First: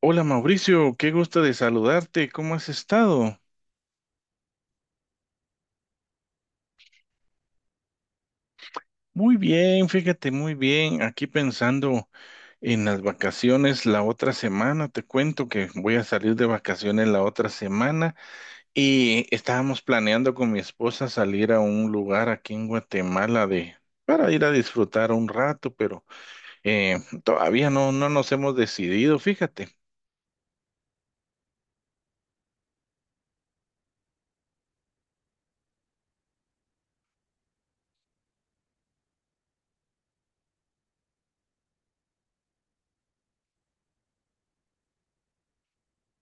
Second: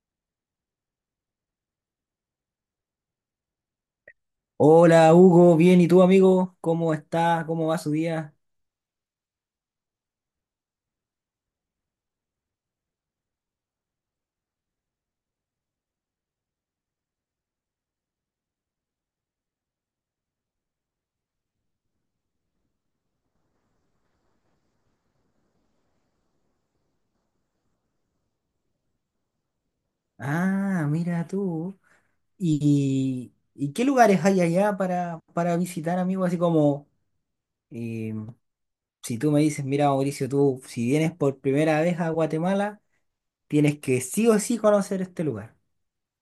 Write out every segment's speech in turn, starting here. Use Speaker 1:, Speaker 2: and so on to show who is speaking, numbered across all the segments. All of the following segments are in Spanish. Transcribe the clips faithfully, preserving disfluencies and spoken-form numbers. Speaker 1: Hola Mauricio, qué gusto de saludarte. ¿Cómo has estado?
Speaker 2: Hola Hugo, bien, ¿y tú amigo? ¿Cómo está? ¿Cómo va su día?
Speaker 1: Muy bien, fíjate, muy bien. Aquí pensando en las vacaciones la otra semana. Te cuento que voy a salir de vacaciones la otra semana y estábamos planeando con mi esposa salir a un lugar aquí en Guatemala de para ir a disfrutar un rato, pero eh, todavía no, no nos hemos decidido, fíjate.
Speaker 2: Ah, mira tú. ¿Y, y qué lugares hay allá para, para visitar, amigo? Así como, eh, si tú me dices, mira Mauricio, tú si vienes por primera vez a Guatemala, tienes que sí o sí conocer este lugar.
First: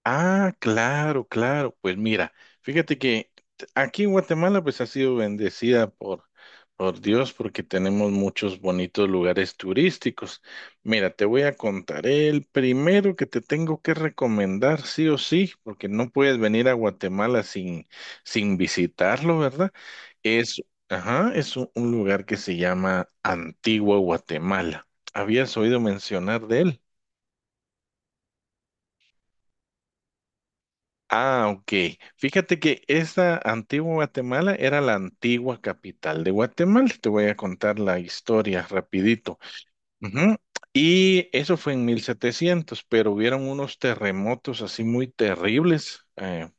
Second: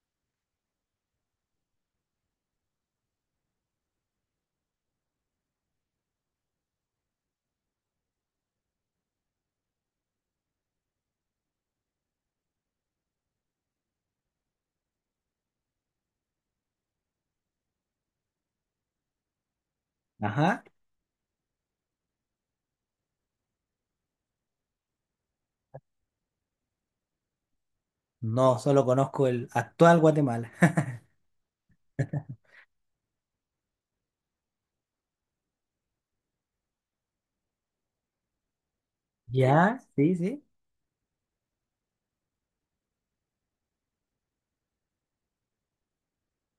Speaker 1: Ah, claro, claro. Pues mira, fíjate que t- aquí en Guatemala pues ha sido bendecida por, por Dios porque tenemos muchos bonitos lugares turísticos. Mira, te voy a contar el primero que te tengo que recomendar sí o sí, porque no puedes venir a Guatemala sin, sin visitarlo, ¿verdad? Es,
Speaker 2: Ajá.
Speaker 1: ajá, es un un lugar que se llama Antigua Guatemala. ¿Habías oído mencionar de él?
Speaker 2: No, solo conozco el actual Guatemala.
Speaker 1: Ah, ok. Fíjate que esa antigua Guatemala era la antigua capital de Guatemala. Te voy a contar la historia rapidito.
Speaker 2: ¿Ya? Sí,
Speaker 1: Ujú.
Speaker 2: sí.
Speaker 1: Y eso fue en mil setecientos, pero hubieron unos terremotos así muy terribles eh,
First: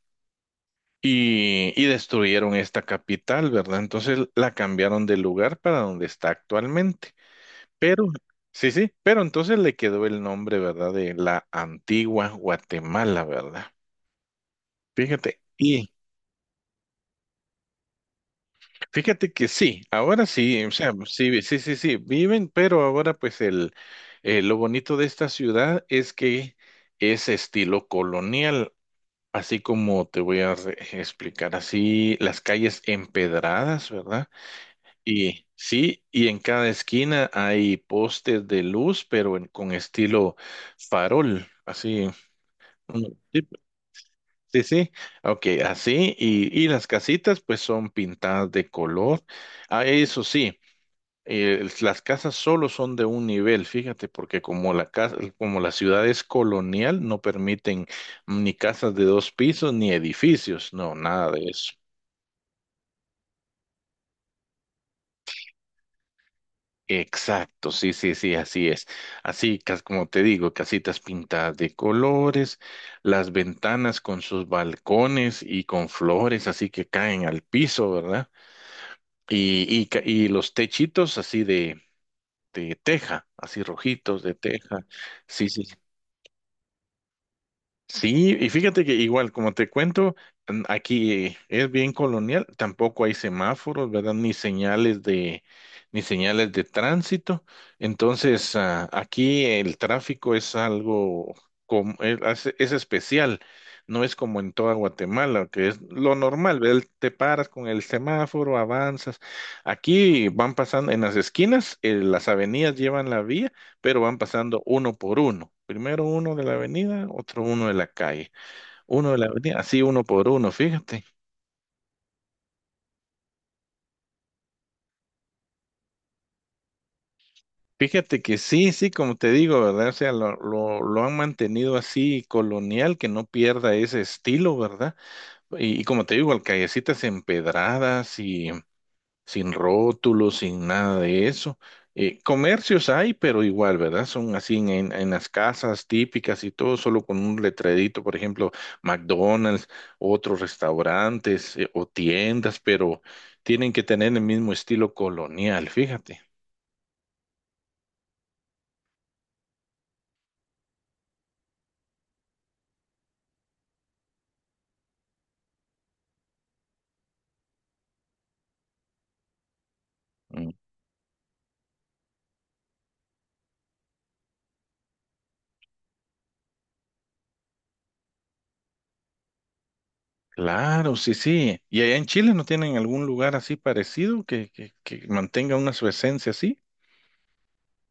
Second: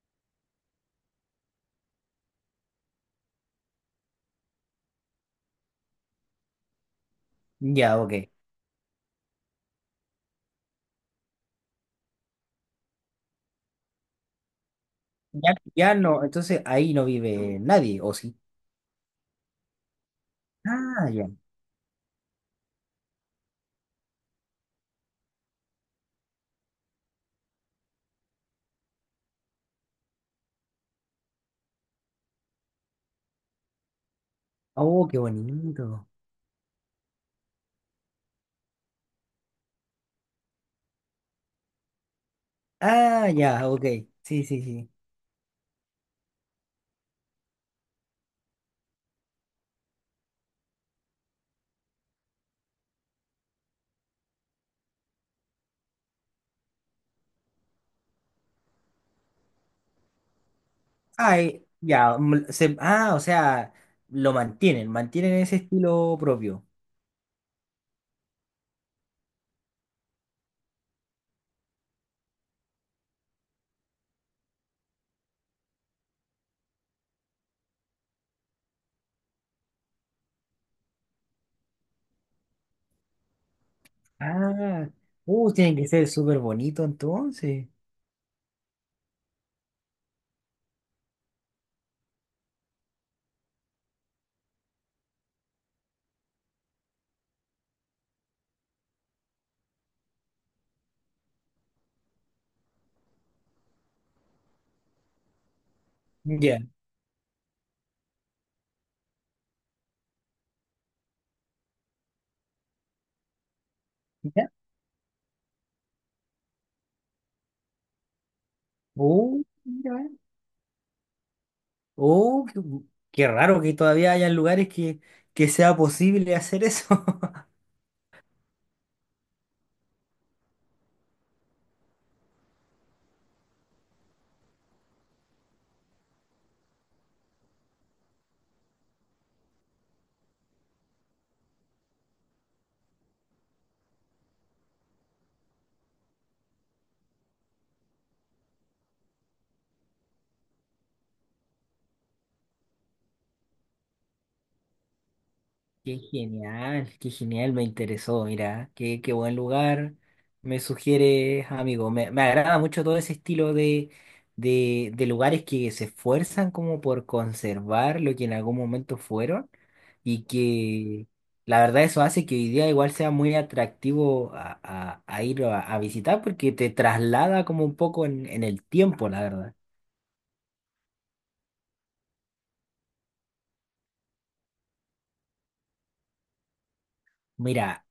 Speaker 1: y, y destruyeron esta capital, ¿verdad? Entonces la cambiaron de lugar para donde está actualmente.
Speaker 2: Ya,
Speaker 1: Pero,
Speaker 2: ok.
Speaker 1: sí, sí, pero entonces le quedó el nombre, ¿verdad? De la antigua Guatemala, ¿verdad? Fíjate.
Speaker 2: Ya,
Speaker 1: Y
Speaker 2: ya no, entonces ahí no vive nadie, ¿o sí?
Speaker 1: Fíjate que sí, ahora sí, o sea,
Speaker 2: Ah, ya.
Speaker 1: sí, sí, sí, sí, viven, pero ahora pues el, eh, lo bonito de esta ciudad es que es estilo colonial, así como te voy a re- explicar, así las calles empedradas, ¿verdad?
Speaker 2: Oh, qué
Speaker 1: Y sí,
Speaker 2: bonito.
Speaker 1: y en cada esquina hay postes de luz, pero en- con estilo farol, así. mm,
Speaker 2: Ah,
Speaker 1: Sí,
Speaker 2: ya, ok. Sí,
Speaker 1: sí,
Speaker 2: sí,
Speaker 1: sí,
Speaker 2: sí.
Speaker 1: ok, así, y, y las casitas pues son pintadas de color, ah, eso sí eh, las casas solo son de un nivel, fíjate, porque como la casa, como la ciudad es colonial, no permiten ni casas de dos pisos ni edificios, no, nada
Speaker 2: Ah,
Speaker 1: de
Speaker 2: eh,
Speaker 1: eso.
Speaker 2: ya. mm, se- ah, o sea, lo mantienen, mantienen ese estilo propio.
Speaker 1: Exacto, sí, sí, sí, así es. Así, cas- como te digo, casitas pintadas de colores, las ventanas con sus balcones y con flores, así que caen al piso, ¿verdad? Y, y, ca- y los techitos así de, de teja, así rojitos de teja.
Speaker 2: Ah,
Speaker 1: Sí,
Speaker 2: uh,
Speaker 1: sí,
Speaker 2: tiene que ser súper bonito entonces.
Speaker 1: Sí, y fíjate que igual, como te cuento, mm, aquí es bien colonial, tampoco hay semáforos, ¿verdad? Ni señales de, ni señales de tránsito. Entonces, ah, aquí el tráfico es algo como, es, hace- es especial, no es como en toda Guatemala, que es lo normal,
Speaker 2: Ya.
Speaker 1: ¿verdad? Te paras con el semáforo, avanzas. Aquí van pasando en las esquinas, eh, las avenidas llevan la vía pero van
Speaker 2: Ya.
Speaker 1: pasando uno por uno. Primero uno de la avenida, otro uno de la calle, uno de la
Speaker 2: Uh,
Speaker 1: avenida, así uno
Speaker 2: mira.
Speaker 1: por uno, fíjate.
Speaker 2: Uh, qué, qué raro que todavía hayan lugares que, que sea posible hacer eso.
Speaker 1: Fíjate que sí, sí, como te digo, ¿verdad? O sea, lo, lo, lo han mantenido así colonial, que no pierda ese estilo, ¿verdad? Y, y como te digo, al callecitas empedradas y, sin rótulos, sin nada de eso. Eh, comercios hay, pero igual, ¿verdad? Son así en, en- en las casas típicas y todo, solo con un letrerito, por ejemplo, McDonald's, otros restaurantes eh, o tiendas, pero tienen que tener el mismo estilo colonial,
Speaker 2: Qué
Speaker 1: fíjate.
Speaker 2: genial, qué genial, me interesó, mira, qué, qué buen lugar me sugieres, amigo. Me, me agrada mucho todo ese estilo de, de, de lugares que se esfuerzan como por conservar lo que en algún momento fueron y
Speaker 1: Mm,
Speaker 2: que la verdad eso hace que hoy día igual sea muy atractivo a, a- a ir a, a visitar porque te traslada como un poco en, en el tiempo, la verdad.
Speaker 1: Claro, sí, sí. ¿Y allá en Chile no tienen algún lugar así parecido que, que, que mantenga una su esencia así?
Speaker 2: Mira,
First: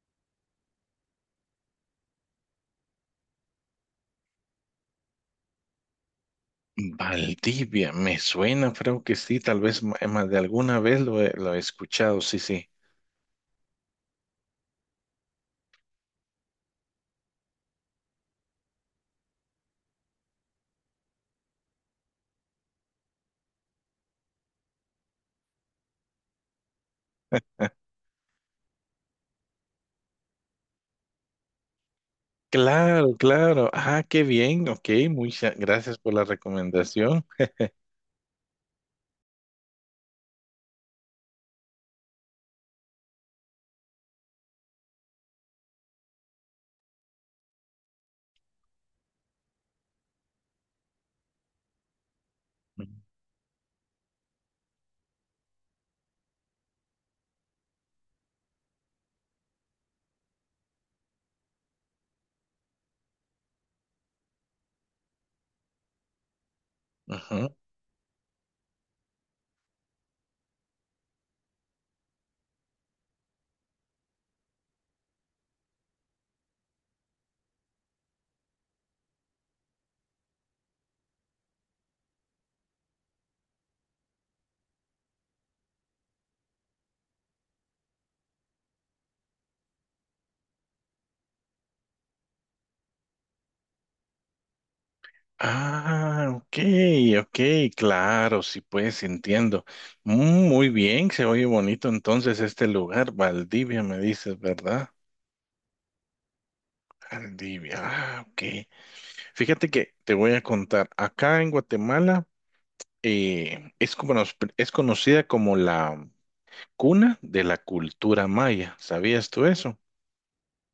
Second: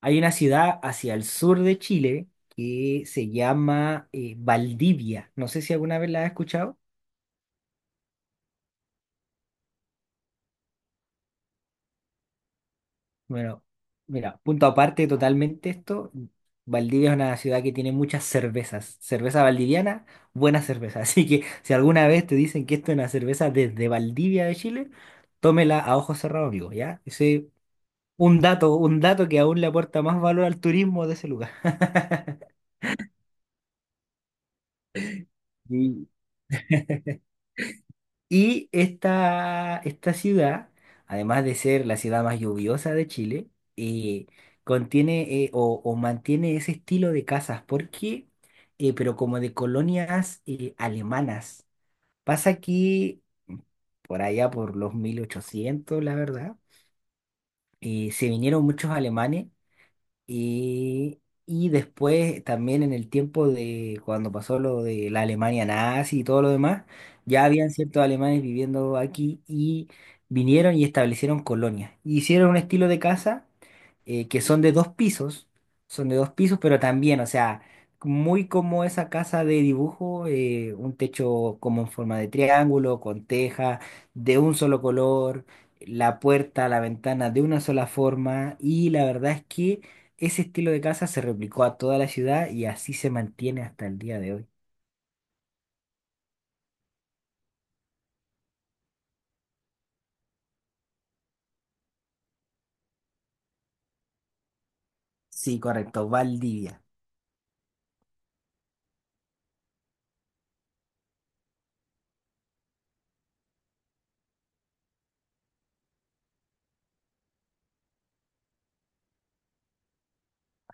Speaker 2: hay una ciudad hacia el sur de Chile que se llama eh, Valdivia. No sé si alguna vez la has escuchado.
Speaker 1: Valdivia, me suena, creo que sí, tal vez ma- eh, más de alguna vez lo he, lo he escuchado, sí, sí.
Speaker 2: Bueno, mira, punto aparte totalmente esto. Valdivia es una ciudad que tiene muchas cervezas. Cerveza valdiviana, buena cerveza. Así que si alguna vez te dicen que esto es una cerveza desde Valdivia de Chile, tómela a ojos cerrados, amigo, ¿ya? Ese un dato, un dato que aún le aporta más valor al turismo de ese lugar.
Speaker 1: Claro, claro. Ah, qué bien, ok, muchas gracias
Speaker 2: Y
Speaker 1: por la recomendación.
Speaker 2: Y esta, esta ciudad, además de ser la ciudad más lluviosa de Chile, eh, contiene eh, o, o mantiene ese estilo de casas, porque, eh, pero como de colonias eh, alemanas. Pasa que por allá, por los mil ochocientos la verdad, eh, se vinieron muchos alemanes y, y después también en el tiempo de cuando pasó lo de la Alemania nazi y todo lo demás, ya
Speaker 1: Ajá.
Speaker 2: habían ciertos alemanes viviendo aquí y vinieron y establecieron colonias. Hicieron un estilo de casa eh, que son de dos pisos, son de dos pisos, pero también, o sea, muy como esa casa de dibujo, eh, un techo como en forma de triángulo, con teja, de un solo color, la puerta, la ventana de una sola forma, y la verdad es que ese estilo de casa se replicó a toda la ciudad y así se mantiene hasta el día de hoy.
Speaker 1: Ah, ok, ok, claro, sí, pues entiendo. Mm, muy bien, se oye bonito entonces este lugar, Valdivia, me dices, ¿verdad?
Speaker 2: Sí, correcto, Valdivia.
Speaker 1: Valdivia, ah, ok. Fíjate que te voy a contar, acá en Guatemala, eh, es, como- nos- es conocida como la cuna de la cultura maya. ¿Sabías tú eso?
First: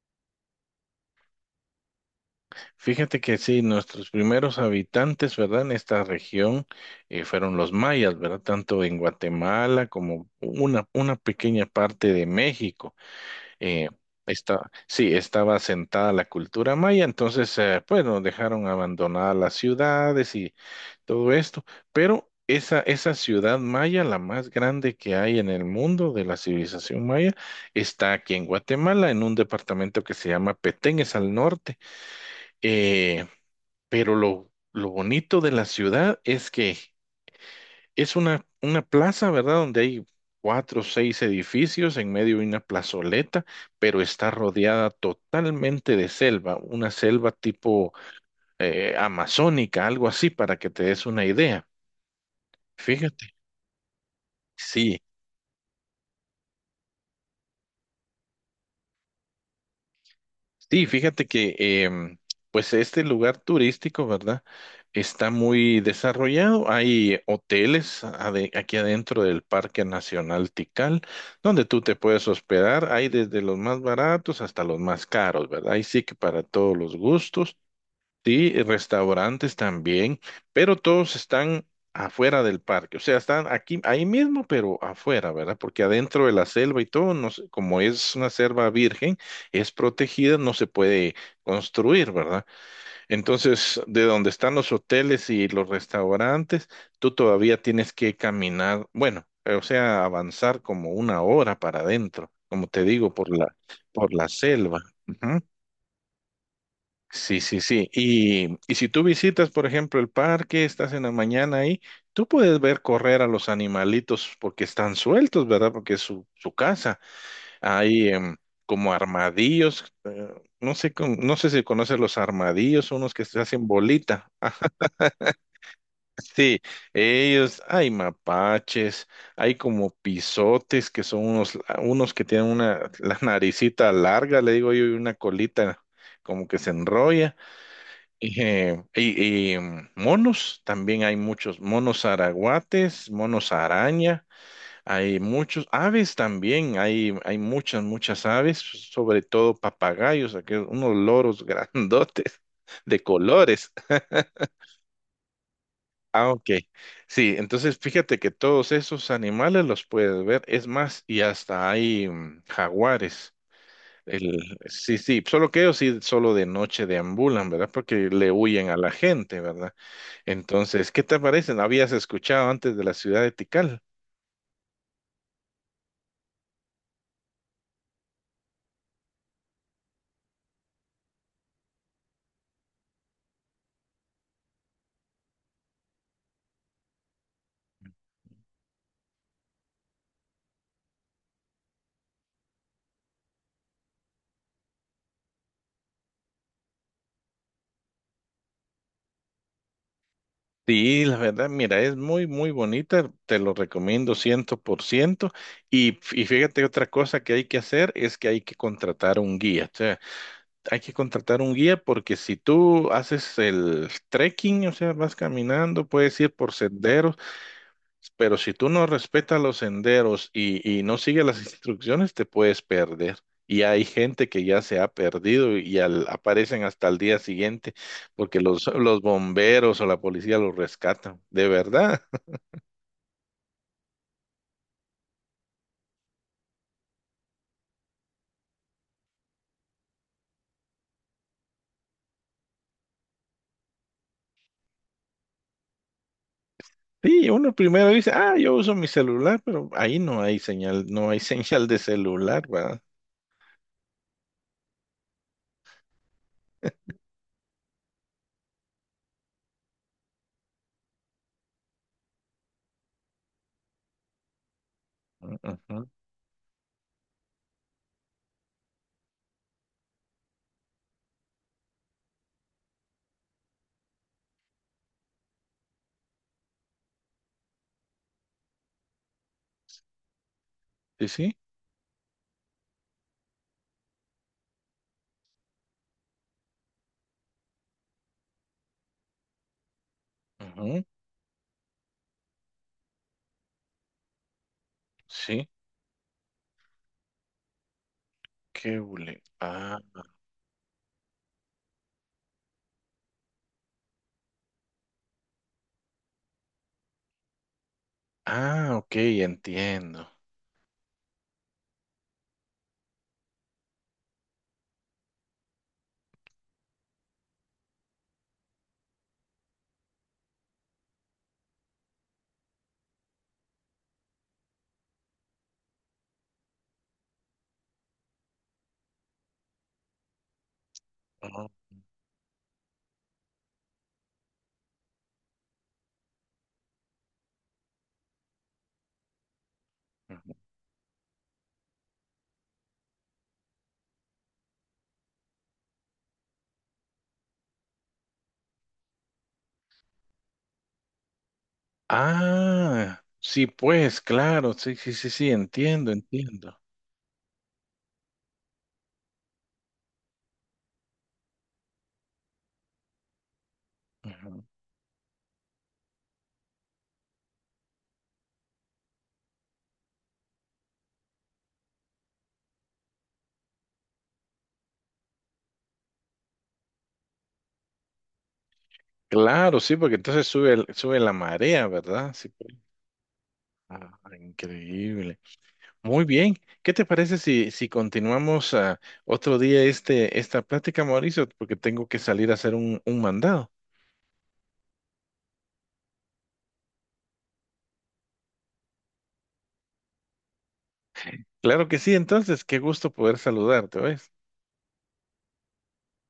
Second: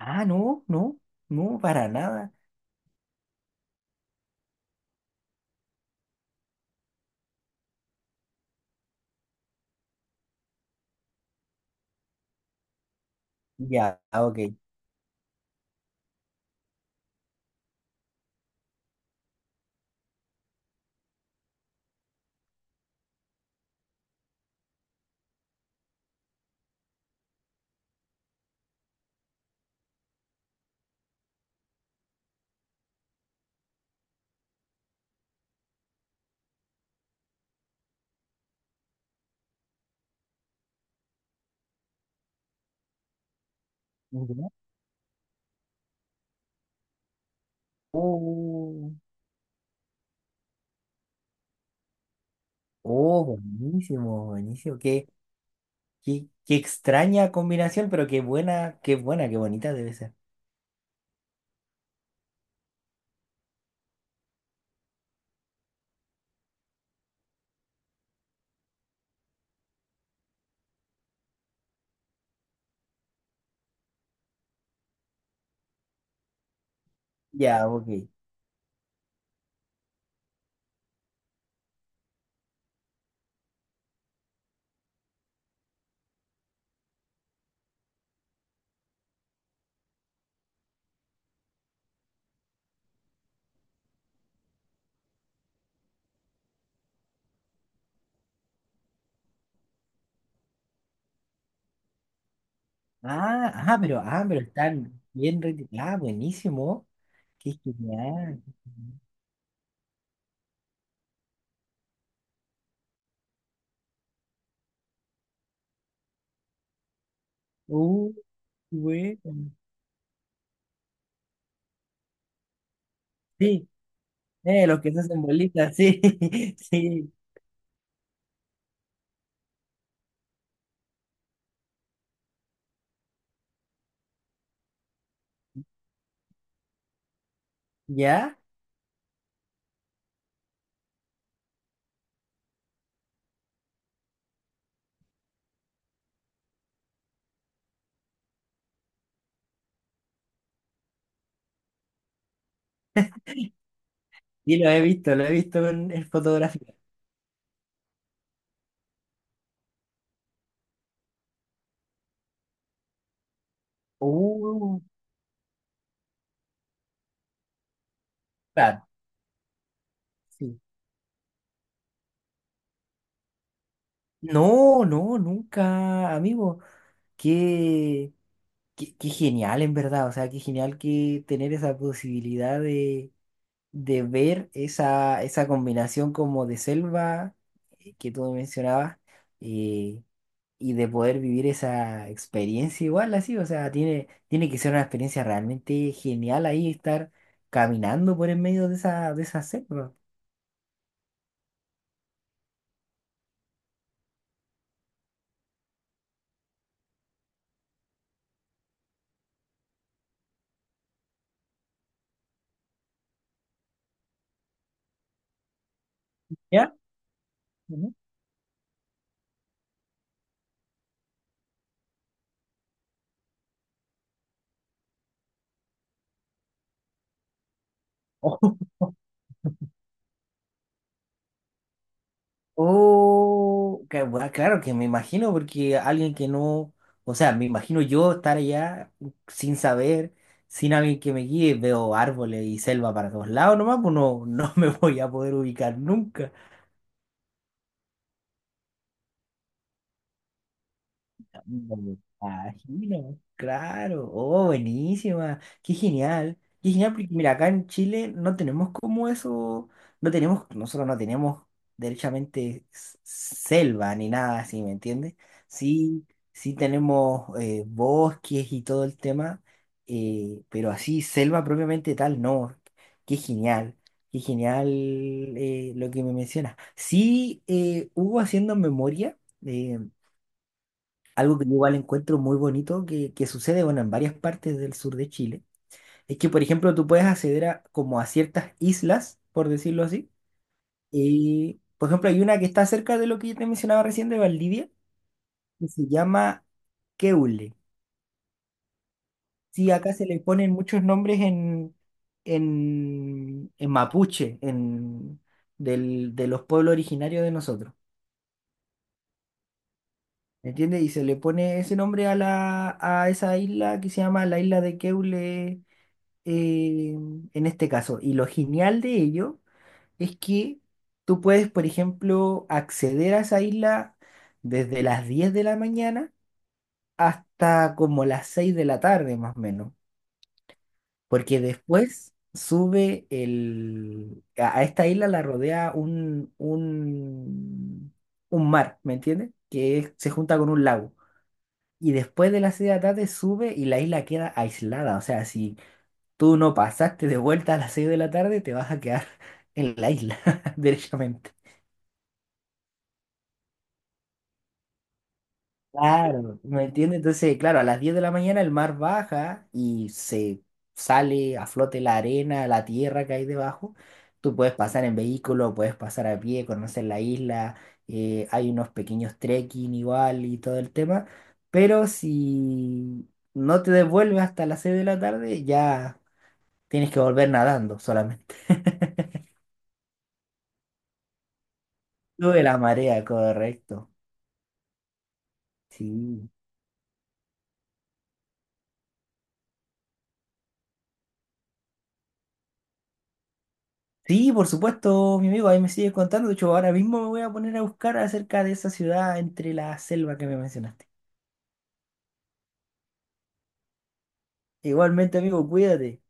Speaker 2: Ah, no, no, no, para nada.
Speaker 1: Fíjate que sí, nuestros primeros habitantes, ¿verdad? En esta región eh, fueron los mayas, ¿verdad? Tanto en Guatemala como una, una pequeña parte de México. Eh,
Speaker 2: Ya, ah, ok.
Speaker 1: está, sí, estaba asentada la cultura maya, entonces, eh, pues nos dejaron abandonadas las ciudades y todo esto. Pero esa, esa ciudad maya, la más grande que hay en el mundo de la civilización maya, está aquí en Guatemala, en un departamento que se llama Petén, es al norte. Eh, pero lo, lo bonito de la ciudad es que es una, una plaza, ¿verdad? Donde hay cuatro o seis edificios, en medio de una plazoleta, pero está
Speaker 2: Ya.
Speaker 1: rodeada totalmente de selva, una selva tipo
Speaker 2: Oh,
Speaker 1: eh, amazónica, algo así, para que te des una idea.
Speaker 2: oh,
Speaker 1: Fíjate.
Speaker 2: buenísimo, buenísimo.
Speaker 1: Sí,
Speaker 2: Qué, qué, qué extraña combinación, pero qué buena, qué buena, qué bonita debe ser.
Speaker 1: sí, fíjate que em, pues este lugar turístico, ¿verdad? Está muy desarrollado. Hay hoteles ade- aquí adentro del Parque Nacional Tikal, donde tú te puedes hospedar. Hay desde los más baratos hasta los más caros, ¿verdad? Ahí sí que para todos los gustos.
Speaker 2: Ya, ok.
Speaker 1: Sí, y restaurantes también, pero todos están afuera del parque, o sea, están aquí, ahí mismo, pero afuera, ¿verdad? Porque adentro de la selva y todo, no se- como es una selva virgen, es protegida, no se puede construir, ¿verdad? Entonces, de donde están los hoteles y los restaurantes, tú todavía tienes que caminar, bueno, eh, o sea, avanzar como una hora para adentro, como te digo, por la,
Speaker 2: Ah, ah, pero,
Speaker 1: por
Speaker 2: ah,
Speaker 1: la
Speaker 2: pero
Speaker 1: selva.
Speaker 2: están bien. reti- Ah, buenísimo.
Speaker 1: Sí,
Speaker 2: Qué
Speaker 1: sí, sí.
Speaker 2: genial. Qué
Speaker 1: Y, y si
Speaker 2: genial.
Speaker 1: tú visitas, por ejemplo, el parque, estás en la mañana ahí, tú puedes ver correr a los animalitos porque están sueltos, ¿verdad? Porque es su, su casa. Hay
Speaker 2: Uh,
Speaker 1: em,
Speaker 2: Qué
Speaker 1: como
Speaker 2: bueno.
Speaker 1: armadillos, eh, no sé, con- no sé si conoces los armadillos, unos que se hacen
Speaker 2: Sí,
Speaker 1: bolita. Ah,
Speaker 2: Eh, los que se hacen bolitas, sí,
Speaker 1: sí,
Speaker 2: sí,
Speaker 1: ellos, hay mapaches, hay como pisotes que son unos, unos que tienen una, la naricita larga, le digo yo, y una colita como que se enrolla.
Speaker 2: ya,
Speaker 1: Y, eh, y- y, mm, monos, también hay muchos monos araguates, monos araña, hay muchos aves también, hay, hay muchas, muchas aves, sobre todo papagayos, aquellos, unos loros grandotes de colores.
Speaker 2: y lo he visto, lo he visto en, en
Speaker 1: Ah, ok.
Speaker 2: fotografía.
Speaker 1: Sí, entonces fíjate que todos esos animales los puedes ver, es más, y hasta hay mm, jaguares. El,
Speaker 2: Uh,
Speaker 1: sí, sí, solo que ellos sí, solo de noche deambulan, ¿verdad? Porque le huyen a
Speaker 2: claro,
Speaker 1: la gente, ¿verdad?
Speaker 2: sí.
Speaker 1: Entonces, ¿qué te parece? ¿No habías escuchado antes de la ciudad de Tikal?
Speaker 2: No, no, nunca, amigo, qué, qué, qué genial en verdad, o sea, qué genial que tener esa posibilidad de, de ver esa, esa combinación como de selva eh, que tú mencionabas, eh, y de poder vivir esa experiencia igual así, o sea, tiene, tiene que ser una experiencia realmente genial ahí estar caminando por en medio de esa, de esa selva.
Speaker 1: Sí, la verdad, mira, es muy, muy bonita, te lo recomiendo ciento por ciento. Y, y fíjate, otra cosa que hay que hacer es que hay que contratar un guía. O sea, hay que contratar un guía porque si tú haces el trekking, o sea, vas caminando, puedes ir por
Speaker 2: ¿Ya?
Speaker 1: senderos.
Speaker 2: Ujú.
Speaker 1: Pero si tú no respetas los senderos y, y no sigues las instrucciones, te puedes perder. Y hay gente que ya se ha perdido y al- aparecen hasta el día siguiente porque los, los bomberos o la policía los rescatan. De verdad.
Speaker 2: Oh, que bueno, claro que me imagino, porque alguien que no, o sea, me imagino yo estar allá sin saber, sin alguien que me guíe, veo árboles y selva para todos lados nomás, pues no, no me voy a poder ubicar nunca.
Speaker 1: Sí, uno primero dice, ah, yo uso mi celular, pero ahí no hay señal, no hay señal de
Speaker 2: Me
Speaker 1: celular, ¿verdad?
Speaker 2: imagino, claro, oh, buenísima, qué genial, qué genial, porque mira, acá en Chile no tenemos como eso, no tenemos, nosotros no tenemos derechamente s- selva ni nada así, ¿me entiendes?
Speaker 1: Ujú, ujú.
Speaker 2: Sí, sí tenemos eh, bosques y todo el tema, eh, pero así, selva propiamente tal, no, qué genial, qué genial eh, lo que me mencionas. Sí, eh, hubo haciendo memoria. eh,
Speaker 1: Sí, sí.
Speaker 2: Algo que yo igual encuentro muy bonito que, que sucede, bueno, en varias partes del sur de Chile, es que, por ejemplo, tú puedes acceder a, como a ciertas islas, por decirlo así,
Speaker 1: Ujú.
Speaker 2: y, por ejemplo, hay una que está cerca de lo que yo te mencionaba recién de Valdivia,
Speaker 1: Sí.
Speaker 2: que se llama Keule.
Speaker 1: Qué hule-
Speaker 2: Sí,
Speaker 1: Ah,
Speaker 2: acá se le ponen muchos nombres en, en, en mapuche, en, del, de los pueblos originarios de nosotros.
Speaker 1: ah, ok, entiendo.
Speaker 2: ¿Me entiendes? Y se le pone ese nombre a, la, a esa isla que se llama la isla de Keule eh, en este caso. Y lo genial de ello es que tú puedes, por ejemplo, acceder a esa isla desde las diez de la mañana hasta como las seis de la tarde, más o menos. Porque
Speaker 1: Oh,
Speaker 2: después sube el... A a esta isla la rodea un, un, un mar, ¿me entiendes? Que es- se
Speaker 1: ujú.
Speaker 2: junta con un lago. Y después de las seis de la tarde sube y la isla queda aislada. O sea, si tú no pasaste de vuelta a las seis de la tarde, te vas a quedar en la isla, derechamente.
Speaker 1: Ah, sí, pues, claro, sí, sí, sí, sí, entiendo,
Speaker 2: Claro,
Speaker 1: entiendo.
Speaker 2: ¿me entiendes? Entonces, claro, a las diez de la mañana el mar baja y se sale a flote la arena, la tierra que hay debajo.
Speaker 1: Ajá.
Speaker 2: Tú puedes pasar en vehículo, puedes pasar a pie, conocer la isla, eh, hay unos pequeños trekking igual y todo el tema, pero si no te devuelves hasta las seis de la tarde, ya tienes que volver nadando solamente.
Speaker 1: Claro, sí, porque entonces sube, el- sube la marea, ¿verdad? Sí,
Speaker 2: Lo de
Speaker 1: pues.
Speaker 2: la marea, correcto.
Speaker 1: Ah, increíble. Muy
Speaker 2: Sí.
Speaker 1: bien. ¿Qué te parece si, si continuamos ah, otro día este, esta plática, Mauricio? Porque tengo que salir a hacer un, un mandado.
Speaker 2: Sí, por supuesto, mi amigo, ahí me sigues contando. De hecho, ahora mismo me voy a poner a buscar acerca de esa ciudad entre la selva que me mencionaste.
Speaker 1: Claro que sí, entonces, qué gusto poder saludarte, ¿ves?
Speaker 2: Igualmente, amigo, cuídate.